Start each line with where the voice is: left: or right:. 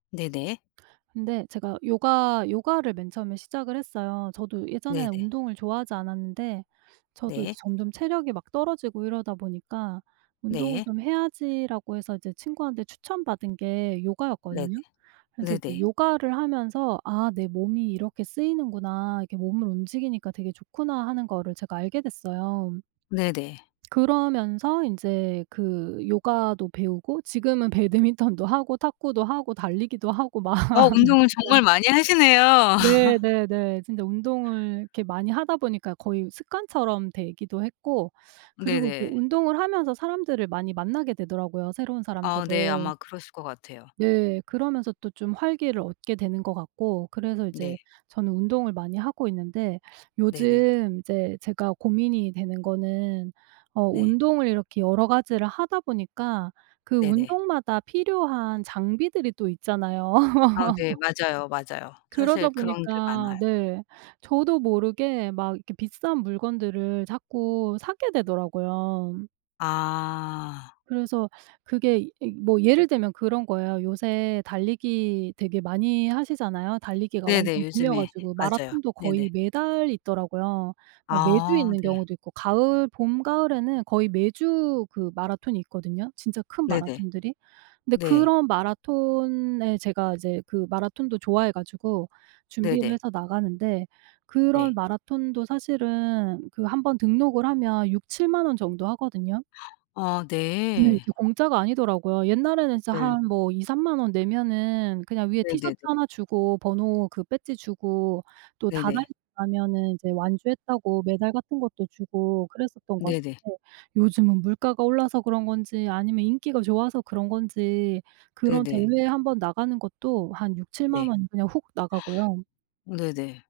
left: 네네.
right: 근데 제가 요가 요가를 맨 처음에 시작을 했어요. 저도 예전에
left: 네네.
right: 운동을 좋아하지 않았는데 저도
left: 네.
right: 점점 체력이 막 떨어지고 이러다 보니까 '운동을
left: 네.
right: 좀 해야지.'라고 해서 이제 친구한테 추천 받은 게
left: 네네.
right: 요가였거든요. 그래서 이제
left: 네네.
right: 요가를 하면서 '아 내 몸이 이렇게 쓰이는구나. 이렇게 몸을 움직이니까 되게 좋구나.' 하는 거를 제가 알게 됐어요.
left: 네네.
right: 그러면서 인제 그 요가도 배우고 지금은 배드민턴도 하고 탁구도 하고 달리기도 하고 막
left: 어 운동을 정말
right: 진짜
left: 많이 하시네요.
right: 네네네. 진짜 운동을 이렇게 많이 하다 보니까 거의 습관처럼 되기도 했고 그리고 이제
left: 네네.
right: 운동을 하면서 사람들을 많이 만나게 되더라고요 새로운
left: 아 네.
right: 사람들을.
left: 아마 그러실 것 같아요.
right: 네. 그러면서 또 좀 활기를 얻게 되는 것 같고 그래서 이제
left: 네.
right: 저는 운동을 많이 하고 있는데
left: 네네.
right: 요즘 이제 제가 고민이 되는 거는 어
left: 네.
right: 운동을 이렇게 여러 가지를 하다 보니까 그
left: 네네.
right: 운동마다 필요한 장비들이 또 있잖아요.
left: 아 네. 맞아요, 맞아요. 사실
right: 그러다
left: 그런 게
right: 보니까
left: 많아요.
right: 네 저도 모르게 막 이렇게 비싼 물건들을 자꾸 사게 되더라고요.
left: 아.
right: 그래서 그게 이 뭐 예를 들면 그런 거예요. 요새 달리기 되게 많이 하시잖아요. 달리기가
left: 네네.
right: 완전 붐이어
left: 요즘에.
right: 가지고
left: 맞아요.
right: 마라톤도 거의
left: 네네.
right: 매달 있더라고요. 뭐 매주
left: 아.
right: 있는
left: 네.
right: 경우도 있고 가을 봄 가을에는 거의 매주 그 마라톤이 있거든요 진짜 큰
left: 네네.
right: 마라톤들이. 근데
left: 네.
right: 그런 마라톤에 제가 이제 그 마라톤도 좋아해 가지고 준비를
left: 네네.
right: 해서 나가는데 그런
left: 네.
right: 마라톤도 사실은 그 1 번 등록을 하면 60,000-70,000 원 정도 하거든요.
left: 어.
right: 네.
left: 네.
right: 이게 공짜가 아니더라고요. 옛날에는 진짜 한
left: 늠.
right: 뭐 20,000-30,000 원 내면은 그냥 위에
left: 네네네.
right: 티셔츠 하나 주고 번호 그 배지 주고 또 다
left: 네네.
right: 달리고 가면은 이제 완주했다고 메달 같은 것도 주고 그랬었던 것
left: 네네.
right: 같은데 요즘은 물가가 올라서 그런 건지 아니면 인기가 좋아서 그런 건지 그런
left: 네네.
right: 대회에 1 번 나가는 것도 한 60,000-70,000
left: 네.
right: 원 그냥 훅 나가고요.
left: 네네.